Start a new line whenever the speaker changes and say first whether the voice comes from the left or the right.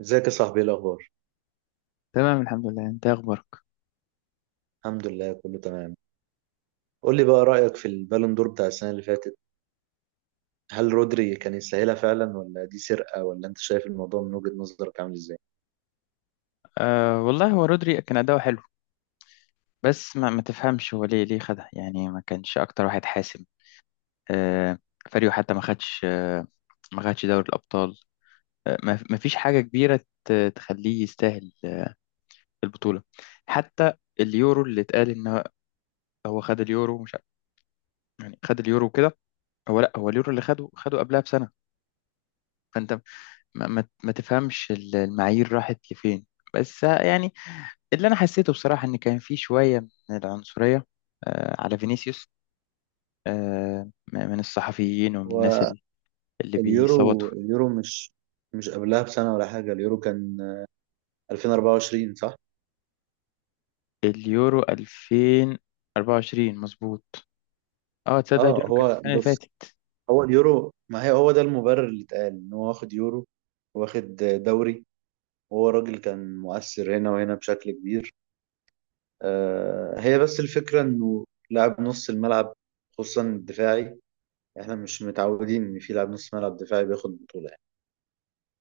right: ازيك يا صاحبي؟ ايه الاخبار؟
left: تمام، الحمد لله. انت إيه اخبارك؟
right: الحمد لله كله تمام. قول لي بقى رايك في البالون دور بتاع السنه اللي فاتت. هل رودري كان يستاهلها فعلا ولا دي سرقه؟ ولا انت شايف الموضوع من وجهه نظرك عامل ازاي؟
left: أه والله، هو رودري كان اداؤه حلو. بس ما تفهمش هو ليه خدها. يعني ما كانش اكتر واحد حاسم. أه فريقه حتى ما خدش ما خدش دوري الابطال. ما فيش حاجه كبيره تخليه يستاهل البطوله حتى. اليورو اللي اتقال ان هو خد اليورو مش ع- يعني خد اليورو كده. هو، لا، هو اليورو اللي خده قبلها بسنه. فانت ما تفهمش المعايير راحت لفين. بس يعني اللي انا حسيته بصراحه ان كان في شويه من العنصريه على فينيسيوس، من الصحفيين ومن الناس
right: هو
left: اللي بيصوتوا.
right: اليورو مش قبلها بسنه ولا حاجه، اليورو كان 2024 صح؟
left: اليورو 2024 مظبوط. اه، تصدق
right: اه
left: اليورو كان
right: هو
left: السنه اللي
right: بص،
left: فاتت.
right: هو اليورو، ما هي هو ده المبرر اللي اتقال، ان هو واخد يورو، واخد دوري، وهو راجل كان مؤثر هنا وهنا بشكل كبير. هي بس الفكرة انه لاعب نص الملعب، خصوصا الدفاعي. احنا مش متعودين ان في لاعب نص ملعب دفاعي بياخد بطولة يعني،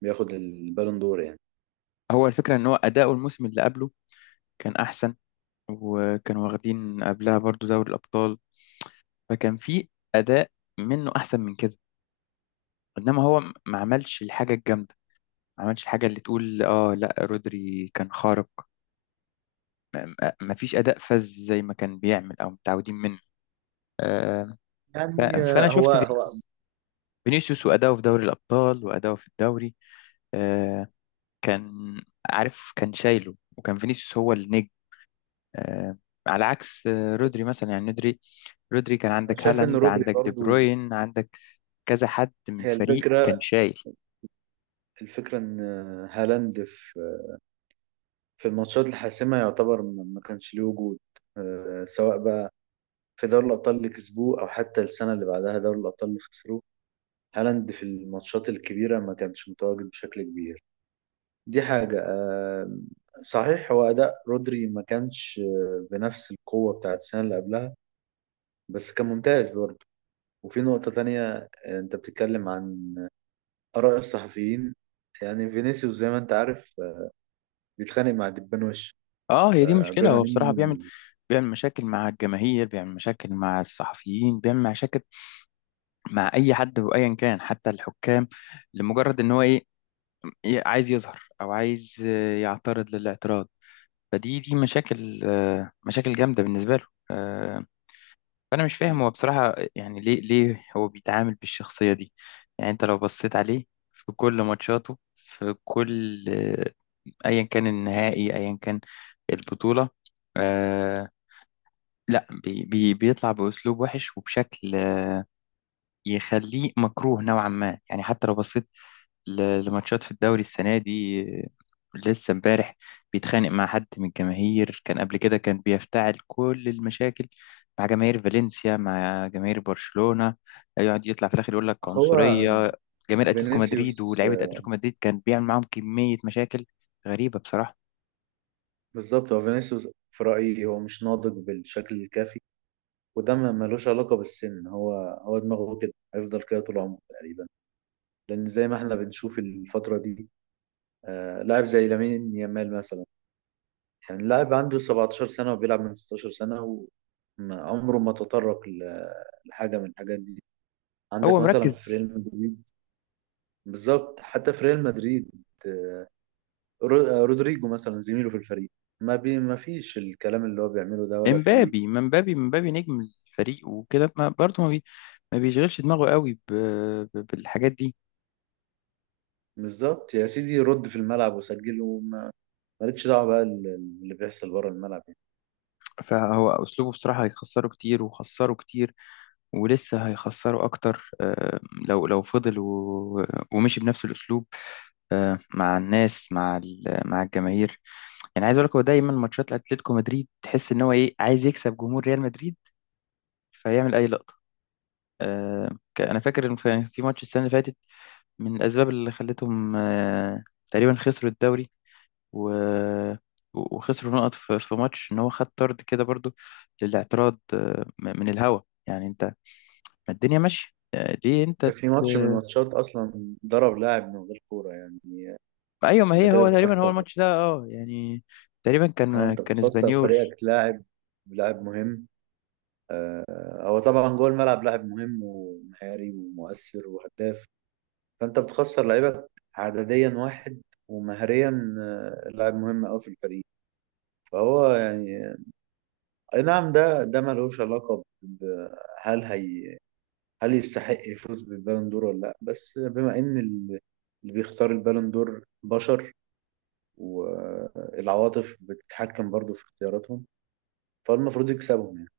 right: بياخد البالون دور يعني.
left: هو الفكره ان هو اداؤه الموسم اللي قبله كان احسن، وكانوا واخدين قبلها برضو دوري الابطال. فكان في اداء منه احسن من كده. انما هو ما عملش الحاجه الجامده، ما عملش الحاجة اللي تقول اه لا رودري كان خارق. ما فيش أداء فذ زي ما كان بيعمل أو متعودين منه، آه، ف-
right: يعني
left: فأنا
right: هو
left: شفت
right: هو
left: فينيسيوس وأداؤه في دوري الأبطال وأداؤه في الدوري، آه، كان عارف، كان شايله وكان فينيسيوس هو النجم، آه، على عكس رودري مثلا. يعني رودري كان
right: أنا
left: عندك
right: شايف ان
left: هالاند،
right: رودري
left: عندك دي
right: برضو،
left: بروين، عندك كذا حد من
right: هي
left: الفريق كان
right: الفكرة
left: شايل.
right: الفكرة ان هالاند في في الماتشات الحاسمة يعتبر ما كانش ليه وجود. سواء بقى في دوري الابطال اللي كسبوه او حتى السنة اللي بعدها دوري الابطال اللي خسروه، هالاند في الماتشات الكبيرة ما كانش متواجد بشكل كبير. دي حاجة. صحيح هو أداء رودري ما كانش بنفس القوة بتاعت السنة اللي قبلها، بس كان ممتاز برضه. وفي نقطة تانية، أنت بتتكلم عن آراء الصحفيين. يعني فينيسيوس زي ما أنت عارف بيتخانق مع دبان وش.
left: اه، هي دي مشكلة.
right: بما
left: هو بصراحة بيعمل
right: إن
left: بيعمل مشاكل مع الجماهير، بيعمل مشاكل مع الصحفيين، بيعمل مشاكل مع اي حد وايا كان، حتى الحكام، لمجرد ان هو ايه، إيه عايز يظهر او عايز يعترض للاعتراض. فدي مشاكل، مشاكل جامده بالنسبه له، فانا مش فاهم هو بصراحه يعني ليه هو بيتعامل بالشخصيه دي. يعني انت لو بصيت عليه في كل ماتشاته، في كل، ايا كان النهائي، ايا كان البطوله، آه، لا بي بيطلع بأسلوب وحش وبشكل يخليه مكروه نوعا ما. يعني حتى لو بصيت لماتشات في الدوري السنة دي، لسه امبارح بيتخانق مع حد من الجماهير. كان قبل كده كان بيفتعل كل المشاكل مع جماهير فالنسيا، مع جماهير برشلونة، يقعد يطلع في الآخر يقول لك
right: هو
left: عنصرية. جماهير أتلتيكو مدريد
right: فينيسيوس،
left: ولاعيبة أتلتيكو مدريد كان بيعمل معاهم كمية مشاكل غريبة بصراحة.
right: بالظبط هو فينيسيوس في رأيي هو مش ناضج بالشكل الكافي. وده ما ملوش علاقة بالسن، هو دماغه كده، هيفضل كده طول عمره تقريبا. لأن زي ما احنا بنشوف الفترة دي، لاعب زي لامين يامال مثلا، يعني لاعب عنده 17 سنة وبيلعب من 16 سنة، وعمره ما تطرق لحاجة من الحاجات دي.
left: هو
right: عندك مثلا في
left: مركز،
right: ريال مدريد، بالظبط حتى في ريال مدريد، آه، رودريجو مثلا زميله في الفريق، ما فيش الكلام اللي هو بيعمله ده ولا فيه.
left: امبابي، ما امبابي، امبابي نجم الفريق وكده. ما برضه ما بيشغلش دماغه قوي ب... بالحاجات دي.
right: بالظبط يا سيدي، رد في الملعب وسجل، مالكش دعوة بقى اللي بيحصل بره الملعب يعني.
left: فهو اسلوبه بصراحه هيخسره كتير، وخسره كتير، ولسه هيخسروا أكتر، لو فضل ومشي بنفس الأسلوب، مع الناس، مع مع الجماهير. يعني عايز أقول لك هو دايما ماتشات أتلتيكو مدريد تحس إن هو إيه عايز يكسب جمهور ريال مدريد، فيعمل أي لقطة. أنا فاكر إن في ماتش السنة اللي فاتت، من الأسباب اللي خلتهم، تقريبا خسروا الدوري و- وخسروا نقط في ماتش، إن هو خد طرد كده برضو للاعتراض، من الهوا. يعني أنت، ما الدنيا ماشية، ليه
right: ده
left: أنت.
right: في ماتش من الماتشات اصلا ضرب لاعب من غير كورة يعني.
left: ايوه، ما
right: انت
left: هي
right: كده
left: هو تقريبا هو
right: بتخسر،
left: الماتش ده اه يعني تقريبا
right: اه
left: كان
right: انت
left: كان
right: بتخسر
left: اسبانيول.
right: فريقك لاعب، لاعب مهم. هو طبعا جوه الملعب لاعب مهم ومهاري ومؤثر وهداف، فانت بتخسر لعيبك عدديا واحد، ومهريا لاعب مهم قوي في الفريق. فهو يعني، اي نعم، ده ملوش علاقة هل هي، هل يستحق يفوز بالبالون دور ولا لا؟ بس بما ان اللي بيختار البالون دور بشر، والعواطف بتتحكم برضو في اختياراتهم، فالمفروض يكسبهم يعني.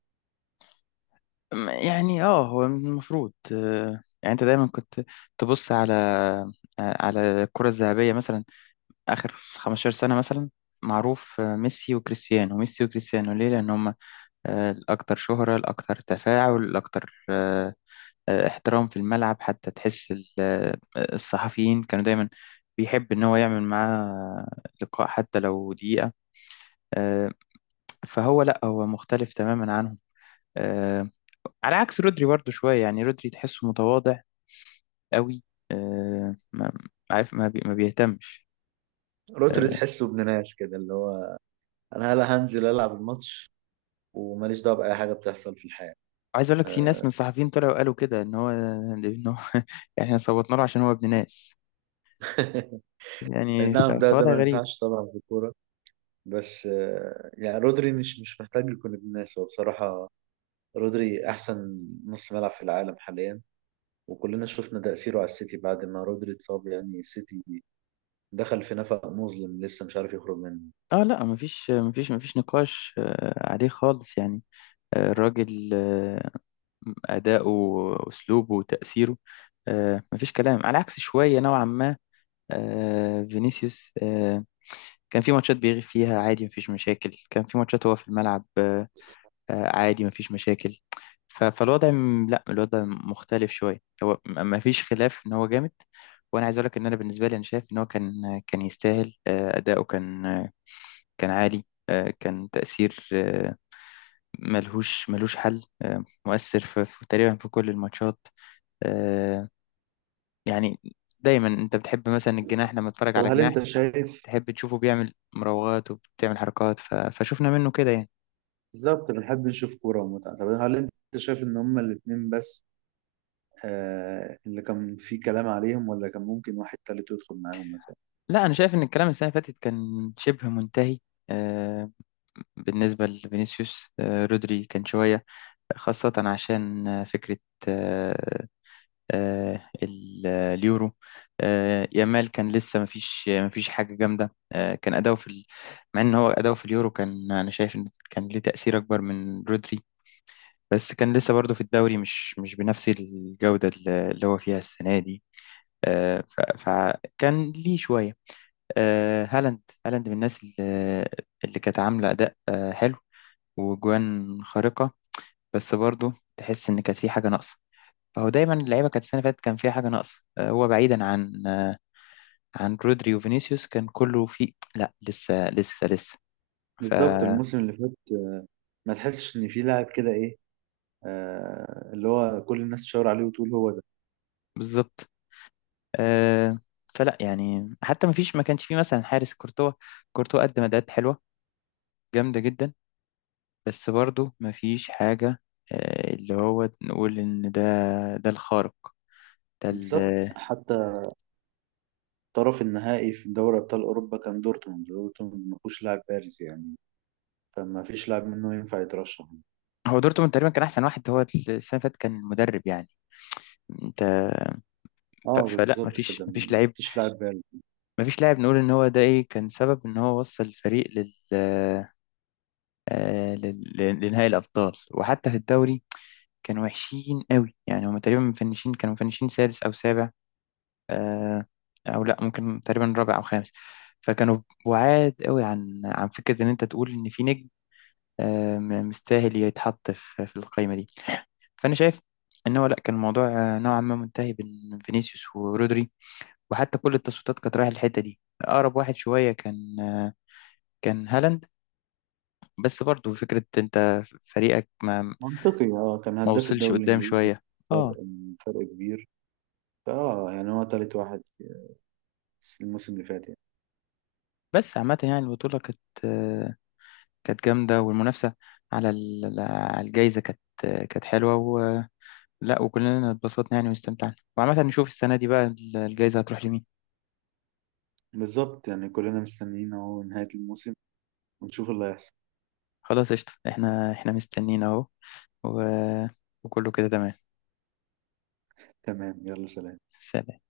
left: يعني اه، هو المفروض، يعني انت دايما كنت تبص على، على الكرة الذهبية مثلا اخر 15 سنة مثلا. معروف، ميسي وكريستيانو، ميسي وكريستيانو ليه؟ لان هم، الاكثر شهرة، الاكثر تفاعل، الاكثر، احترام في الملعب. حتى تحس الصحفيين كانوا دايما بيحب ان هو يعمل معاه لقاء حتى لو دقيقة، آه، فهو لا، هو مختلف تماما عنهم. آه على عكس رودري برضو شوية، يعني رودري تحسه متواضع قوي. ما عارف، ما بيهتمش.
right: روتري
left: آه
right: تحسه ابن ناس كده، اللي هو انا هلا هنزل العب الماتش، وماليش دعوه باي حاجه بتحصل في الحياه.
left: عايز اقول لك في ناس من
right: آه،
left: الصحفيين طلعوا قالوا كده ان هو ان هو يعني احنا صوتنا له عشان هو ابن ناس.
right: اي
left: يعني
right: نعم، ده
left: فوضع
right: ما
left: غريب.
right: ينفعش طبعا في الكوره. بس يعني رودري مش محتاج يكون ابن ناس هو بصراحه. رودري احسن نص ملعب في العالم حاليا، وكلنا شفنا تأثيره على السيتي بعد ما رودري اتصاب. يعني السيتي دخل في نفق مظلم لسه مش عارف يخرج منه.
left: اه لا، ما فيش نقاش آه عليه خالص يعني. آه الراجل آه أداؤه وأسلوبه وتأثيره، آه ما فيش كلام. على عكس شوية نوعا ما، فينيسيوس، كان في ماتشات بيغيب فيها عادي، مفيش مشاكل. كان في ماتشات هو في الملعب، عادي مفيش مشاكل. فالوضع لا، الوضع مختلف شوية. هو مفيش خلاف إن هو جامد. وأنا عايز أقولك إن أنا بالنسبة لي أنا شايف إن هو كان يستاهل. أداؤه كان، كان عالي، كان تأثير، ملهوش حل، مؤثر في تقريبا في كل الماتشات، آه، يعني دايما أنت بتحب مثلا الجناح، لما تتفرج
right: طب
left: على
right: هل
left: جناح
right: انت شايف
left: تحب تشوفه بيعمل مراوغات وبتعمل حركات ف... فشوفنا منه كده يعني.
right: بالظبط بنحب نشوف كوره ومتعه. طب هل انت شايف ان هما الاتنين بس آه اللي كان فيه كلام عليهم؟ ولا كان ممكن واحد تالت يدخل معاهم مثلا؟
left: لا، انا شايف ان الكلام السنه اللي فاتت كان شبه منتهي، آه، بالنسبه لفينيسيوس. رودري كان شويه خاصه عشان، فكره، آه، اليورو. يامال كان لسه مفيش حاجه جامده، كان اداؤه في ال... مع ان هو اداؤه في اليورو كان انا شايف ان كان ليه تاثير اكبر من رودري، بس كان لسه برضه في الدوري مش بنفس الجودة اللي هو فيها السنة دي، فكان ليه شوية، هالاند. هالاند من الناس اللي كانت عاملة أداء، حلو وجوان خارقة، بس برضه تحس إن كانت في حاجة ناقصة. فهو دايما اللعيبة كانت السنة اللي فاتت كان فيها حاجة ناقصة، هو بعيدا عن، عن رودري وفينيسيوس كان كله في لا، لسه.
right: بالظبط
left: فبالظبط.
right: الموسم اللي فات، ما تحسش ان في لاعب كده ايه، آه اللي هو كل الناس تشاور عليه وتقول هو ده.
left: آه، فلا يعني حتى ما فيش، ما كانش فيه مثلا حارس كورتوا. كورتوا قدم أداءات حلوة جامدة جدا، بس برضو مفيش حاجة، اللي هو نقول إن ده، ده الخارق، ده
right: بالظبط. حتى طرف النهائي في دوري ابطال اوروبا كان دورتموند، دورتموند ما فيهوش لاعب بارز يعني، فما فيش لاعب منه ينفع يترشح.
left: هو دورتموند تقريبا كان أحسن واحد. هو السنة اللي فاتت كان المدرب يعني أنت.
right: اه
left: فلا
right: بالظبط
left: مفيش
right: كده،
left: مفيش
right: ما
left: لعيب،
right: فيش لاعب بارز.
left: مفيش لاعب نقول إن هو ده إيه كان سبب إن هو وصل الفريق لل، لنهائي الأبطال. وحتى في الدوري كانوا وحشين قوي يعني. هم تقريبا مفنشين، كانوا مفنشين سادس أو سابع، آه، او لا، ممكن تقريبا رابع او خامس. فكانوا بعاد قوي عن، عن فكره ان انت تقول ان في نجم، مستاهل يتحط في القائمه دي. فانا شايف ان هو لا، كان الموضوع، نوعا ما منتهي بين فينيسيوس ورودري. وحتى كل التصويتات كانت رايحه الحته دي. اقرب واحد شويه كان، كان هالاند، بس برضو فكره انت فريقك ما،
right: منطقي، اه كان
left: ما
right: هداف
left: وصلش
right: الدوري
left: قدام
right: الانجليزي،
left: شويه. اه.
right: كان فرق كبير. فاه يعني هو تالت واحد في الموسم اللي فات يعني.
left: بس عامه يعني البطوله كانت، آه، كانت جامدة، والمنافسة على على الجايزة كانت، كانت حلوة، ولا وكلنا اتبسطنا يعني واستمتعنا، وعامة نشوف السنة دي بقى الجايزة هتروح لمين.
right: بالظبط. يعني كلنا مستنيين اهو نهاية الموسم ونشوف اللي هيحصل.
left: خلاص، قشطة. احنا مستنيين اهو و... وكله كده تمام.
right: تمام، يلا سلام.
left: سلام.